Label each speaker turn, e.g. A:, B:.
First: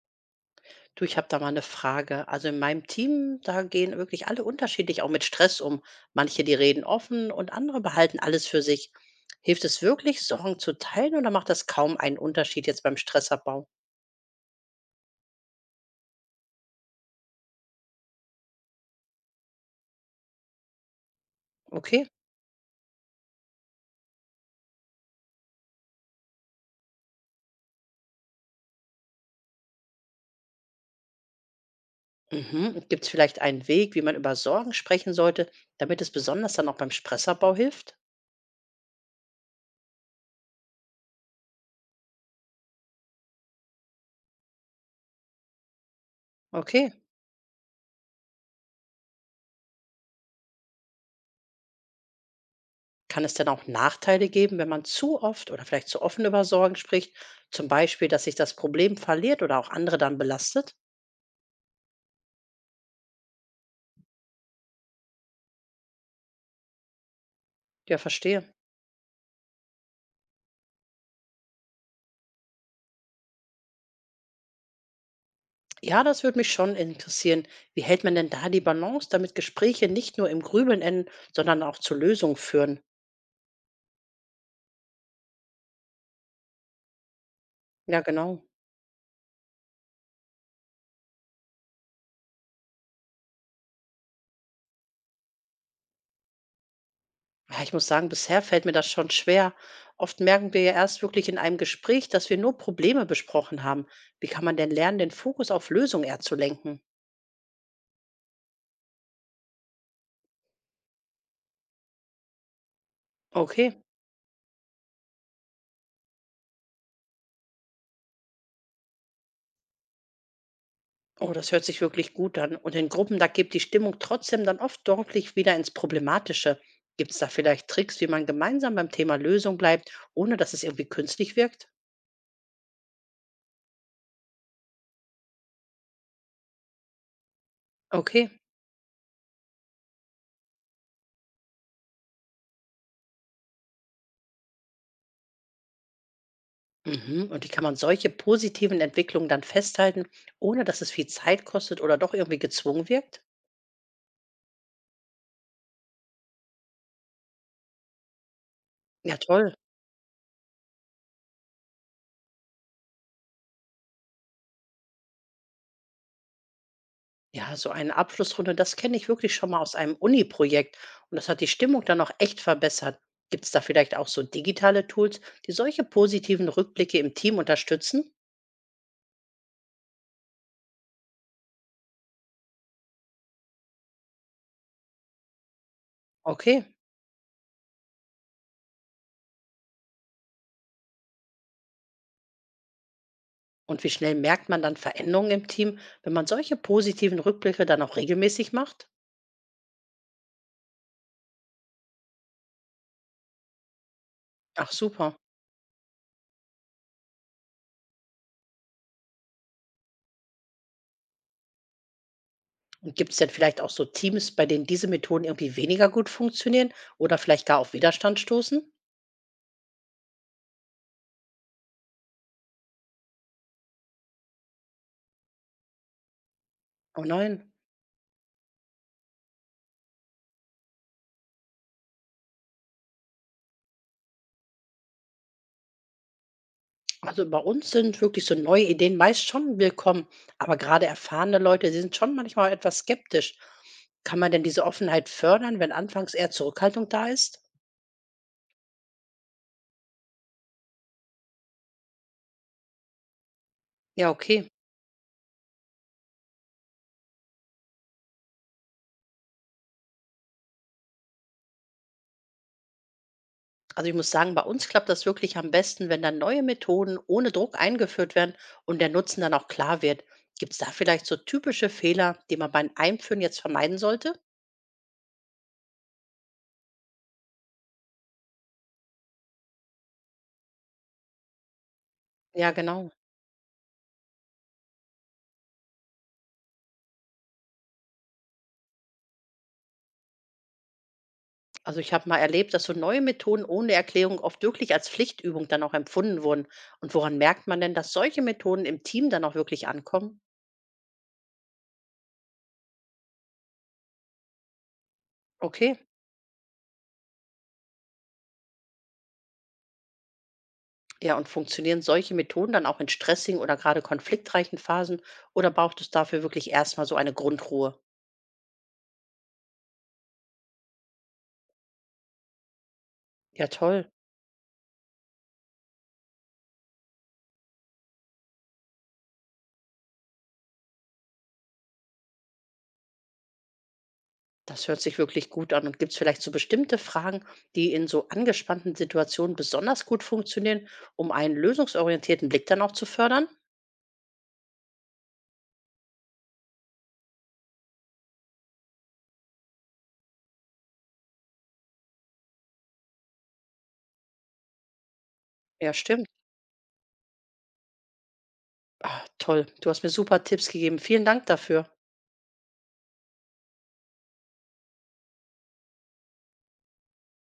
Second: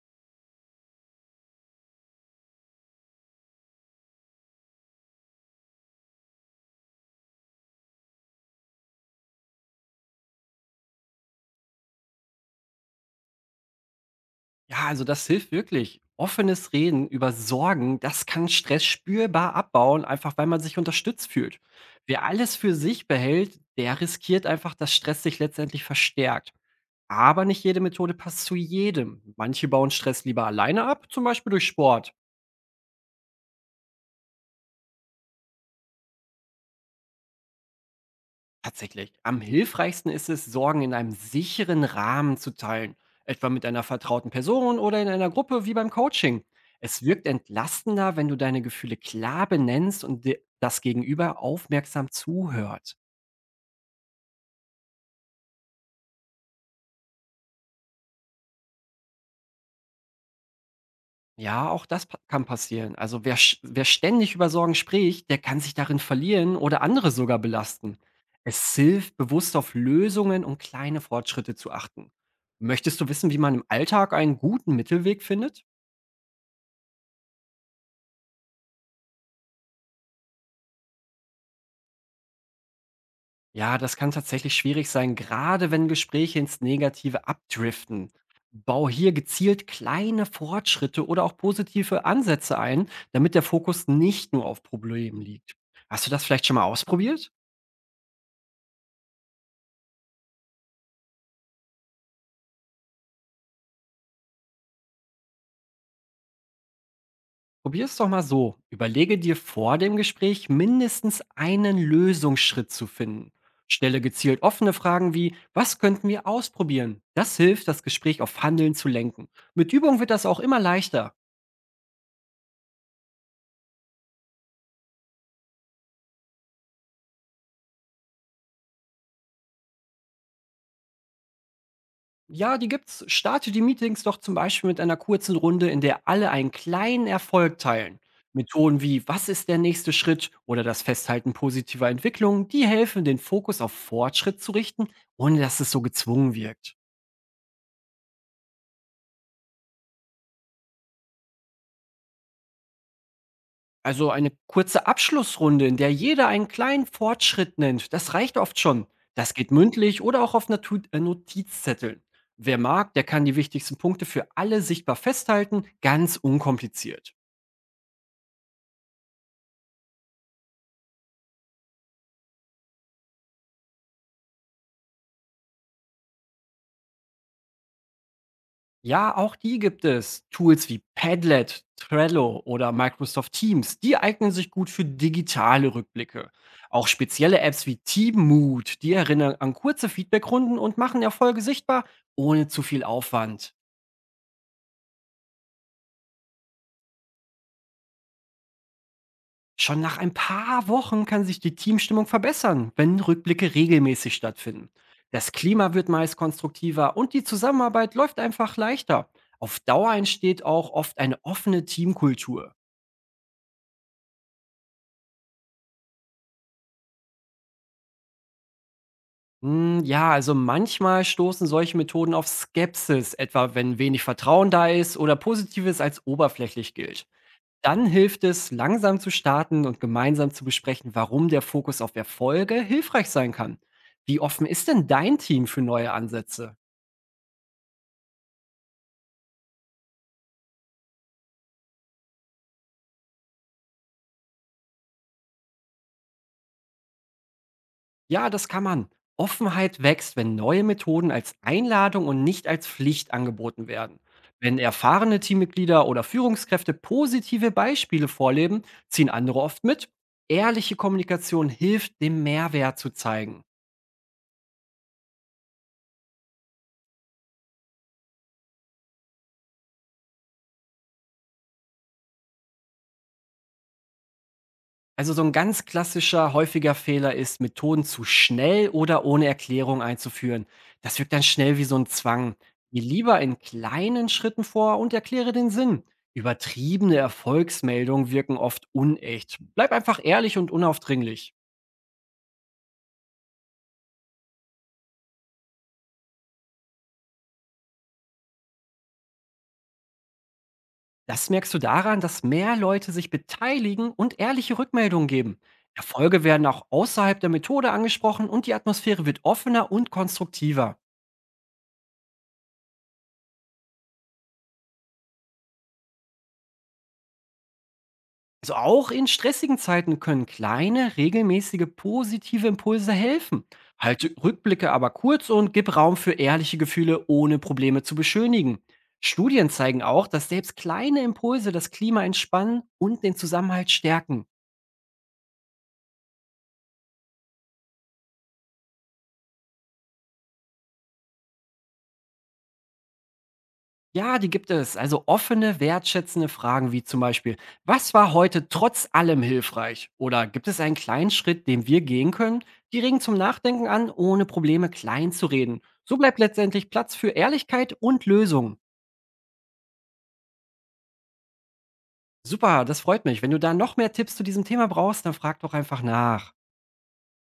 A: Du, ich habe da mal eine Frage. Also, in meinem Team, da gehen wirklich alle unterschiedlich auch mit Stress um. Manche, die reden offen und andere behalten alles für sich. Hilft es wirklich, Sorgen zu teilen oder macht das kaum einen Unterschied jetzt beim Stressabbau?
B: Ja, also das hilft wirklich. Offenes Reden über Sorgen, das kann Stress spürbar abbauen, einfach weil man sich unterstützt fühlt.
A: Okay.
B: Wer alles für sich behält, der riskiert einfach, dass Stress sich letztendlich verstärkt. Aber nicht jede Methode passt zu jedem. Manche bauen Stress lieber alleine ab, zum Beispiel durch Sport.
A: Mhm. Gibt es vielleicht einen Weg, wie man über Sorgen sprechen sollte, damit es besonders dann auch beim Stressabbau hilft?
B: Tatsächlich. Am hilfreichsten ist es, Sorgen in einem sicheren Rahmen zu teilen, etwa mit einer vertrauten Person oder in einer Gruppe wie beim Coaching.
A: Okay.
B: Es wirkt entlastender, wenn du deine Gefühle klar benennst und dir das Gegenüber aufmerksam zuhört.
A: Kann es denn auch Nachteile geben, wenn man zu oft oder vielleicht zu offen über Sorgen spricht? Zum Beispiel, dass sich das Problem verliert oder auch andere dann belastet?
B: Ja, auch das kann passieren. Also wer ständig über Sorgen spricht, der kann sich darin verlieren oder andere sogar belasten.
A: Ja, verstehe.
B: Es hilft, bewusst auf Lösungen und kleine Fortschritte zu achten. Möchtest du wissen, wie man im Alltag einen guten Mittelweg findet?
A: Ja, das würde mich schon interessieren. Wie hält man denn da die Balance, damit Gespräche nicht nur im Grübeln enden, sondern auch zu Lösungen führen?
B: Ja, das kann tatsächlich schwierig sein, gerade wenn Gespräche ins Negative
A: Ja,
B: abdriften.
A: genau.
B: Bau hier gezielt kleine Fortschritte oder auch positive Ansätze ein, damit der Fokus nicht nur auf Problemen liegt. Hast du das vielleicht schon mal ausprobiert?
A: Ja, ich muss sagen, bisher fällt mir das schon schwer. Oft merken wir ja erst wirklich in einem Gespräch, dass wir nur Probleme besprochen haben. Wie kann man denn lernen, den Fokus auf Lösungen eher zu lenken?
B: Probier es doch mal so. Überlege dir vor dem Gespräch mindestens einen Lösungsschritt zu finden.
A: Okay.
B: Stelle gezielt offene Fragen wie, was könnten wir ausprobieren? Das hilft, das Gespräch auf Handeln zu lenken. Mit Übung wird das auch immer leichter.
A: Oh, das hört sich wirklich gut an. Und in Gruppen, da geht die Stimmung trotzdem dann oft deutlich wieder ins Problematische. Gibt es da vielleicht Tricks, wie man gemeinsam beim Thema Lösung bleibt, ohne dass es irgendwie künstlich wirkt?
B: Ja, die gibt's. Starte die Meetings doch zum Beispiel mit einer kurzen Runde, in der alle einen kleinen Erfolg teilen.
A: Okay.
B: Methoden wie Was ist der nächste Schritt oder das Festhalten positiver Entwicklungen, die helfen, den Fokus auf Fortschritt zu richten, ohne dass es so gezwungen wirkt.
A: Mhm. Und wie kann man solche positiven Entwicklungen dann festhalten, ohne dass es viel Zeit kostet oder doch irgendwie gezwungen wirkt?
B: Also eine kurze Abschlussrunde, in der jeder einen kleinen Fortschritt nennt, das reicht oft schon.
A: Ja,
B: Das geht
A: toll.
B: mündlich oder auch auf Notizzetteln. Wer mag, der kann die wichtigsten Punkte für alle sichtbar festhalten, ganz unkompliziert.
A: Ja, so eine Abschlussrunde, das kenne ich wirklich schon mal aus einem Uni-Projekt. Und das hat die Stimmung dann auch echt verbessert. Gibt es da vielleicht auch so digitale Tools, die solche positiven Rückblicke im Team unterstützen?
B: Ja, auch die gibt es. Tools wie Padlet, Trello oder Microsoft Teams, die eignen sich gut für digitale Rückblicke.
A: Okay.
B: Auch spezielle Apps wie Teammood, die erinnern an kurze Feedbackrunden und machen Erfolge sichtbar, ohne zu viel Aufwand.
A: Und wie schnell merkt man dann Veränderungen im Team, wenn man solche positiven Rückblicke dann auch regelmäßig macht?
B: Schon nach ein paar Wochen kann sich die Teamstimmung verbessern, wenn Rückblicke regelmäßig stattfinden.
A: Ach super.
B: Das Klima wird meist konstruktiver und die Zusammenarbeit läuft einfach leichter. Auf Dauer entsteht auch oft eine offene Teamkultur.
A: Gibt es denn vielleicht auch so Teams, bei denen diese Methoden irgendwie weniger gut funktionieren oder vielleicht gar auf Widerstand stoßen?
B: Hm, ja, also manchmal stoßen solche Methoden auf Skepsis, etwa wenn wenig Vertrauen da ist oder Positives als oberflächlich
A: Oh
B: gilt.
A: nein.
B: Dann hilft es, langsam zu starten und gemeinsam zu besprechen, warum der Fokus auf Erfolge hilfreich sein kann. Wie offen ist denn dein Team für neue Ansätze?
A: Also bei uns sind wirklich so neue Ideen meist schon willkommen, aber gerade erfahrene Leute, die sind schon manchmal etwas skeptisch. Kann man denn diese Offenheit fördern, wenn anfangs eher Zurückhaltung da ist?
B: Ja, das kann man. Offenheit wächst, wenn neue Methoden als Einladung und nicht als Pflicht angeboten werden.
A: Ja, okay.
B: Wenn erfahrene Teammitglieder oder Führungskräfte positive Beispiele vorleben, ziehen andere oft mit. Ehrliche Kommunikation hilft, den Mehrwert zu zeigen.
A: Also ich muss sagen, bei uns klappt das wirklich am besten, wenn dann neue Methoden ohne Druck eingeführt werden und der Nutzen dann auch klar wird. Gibt es da vielleicht so typische Fehler, die man beim Einführen jetzt vermeiden sollte?
B: Also so ein ganz klassischer, häufiger Fehler ist, Methoden zu schnell oder ohne Erklärung einzuführen. Das wirkt dann schnell wie so ein Zwang.
A: Ja,
B: Geh
A: genau.
B: lieber in kleinen Schritten vor und erkläre den Sinn. Übertriebene Erfolgsmeldungen wirken oft unecht. Bleib einfach ehrlich und unaufdringlich.
A: Also ich habe mal erlebt, dass so neue Methoden ohne Erklärung oft wirklich als Pflichtübung dann auch empfunden wurden. Und woran merkt man denn, dass solche Methoden im Team dann auch wirklich ankommen?
B: Das merkst du daran, dass mehr Leute sich beteiligen und ehrliche Rückmeldungen geben.
A: Okay.
B: Erfolge werden auch außerhalb der Methode angesprochen und die Atmosphäre wird offener und konstruktiver.
A: Ja, und funktionieren solche Methoden dann auch in stressigen oder gerade konfliktreichen Phasen oder braucht es dafür wirklich erstmal so eine Grundruhe?
B: Also auch in stressigen Zeiten können kleine, regelmäßige positive Impulse helfen.
A: Ja, toll.
B: Halte Rückblicke aber kurz und gib Raum für ehrliche Gefühle, ohne Probleme zu beschönigen. Studien zeigen auch, dass selbst kleine Impulse das Klima entspannen und den Zusammenhalt stärken.
A: Das hört sich wirklich gut an. Und gibt es vielleicht so bestimmte Fragen, die in so angespannten Situationen besonders gut funktionieren, um einen lösungsorientierten Blick dann auch zu fördern?
B: Ja, die gibt es. Also offene, wertschätzende Fragen wie zum Beispiel, was war heute trotz allem hilfreich? Oder gibt es einen kleinen Schritt, den wir gehen können? Die regen zum Nachdenken an, ohne Probleme klein zu reden.
A: Ja,
B: So
A: stimmt.
B: bleibt letztendlich Platz für Ehrlichkeit und Lösung.
A: Ah, toll. Du hast mir super Tipps gegeben. Vielen Dank dafür.
B: Super, das freut mich. Wenn du da noch mehr Tipps zu diesem Thema brauchst, dann frag doch einfach nach.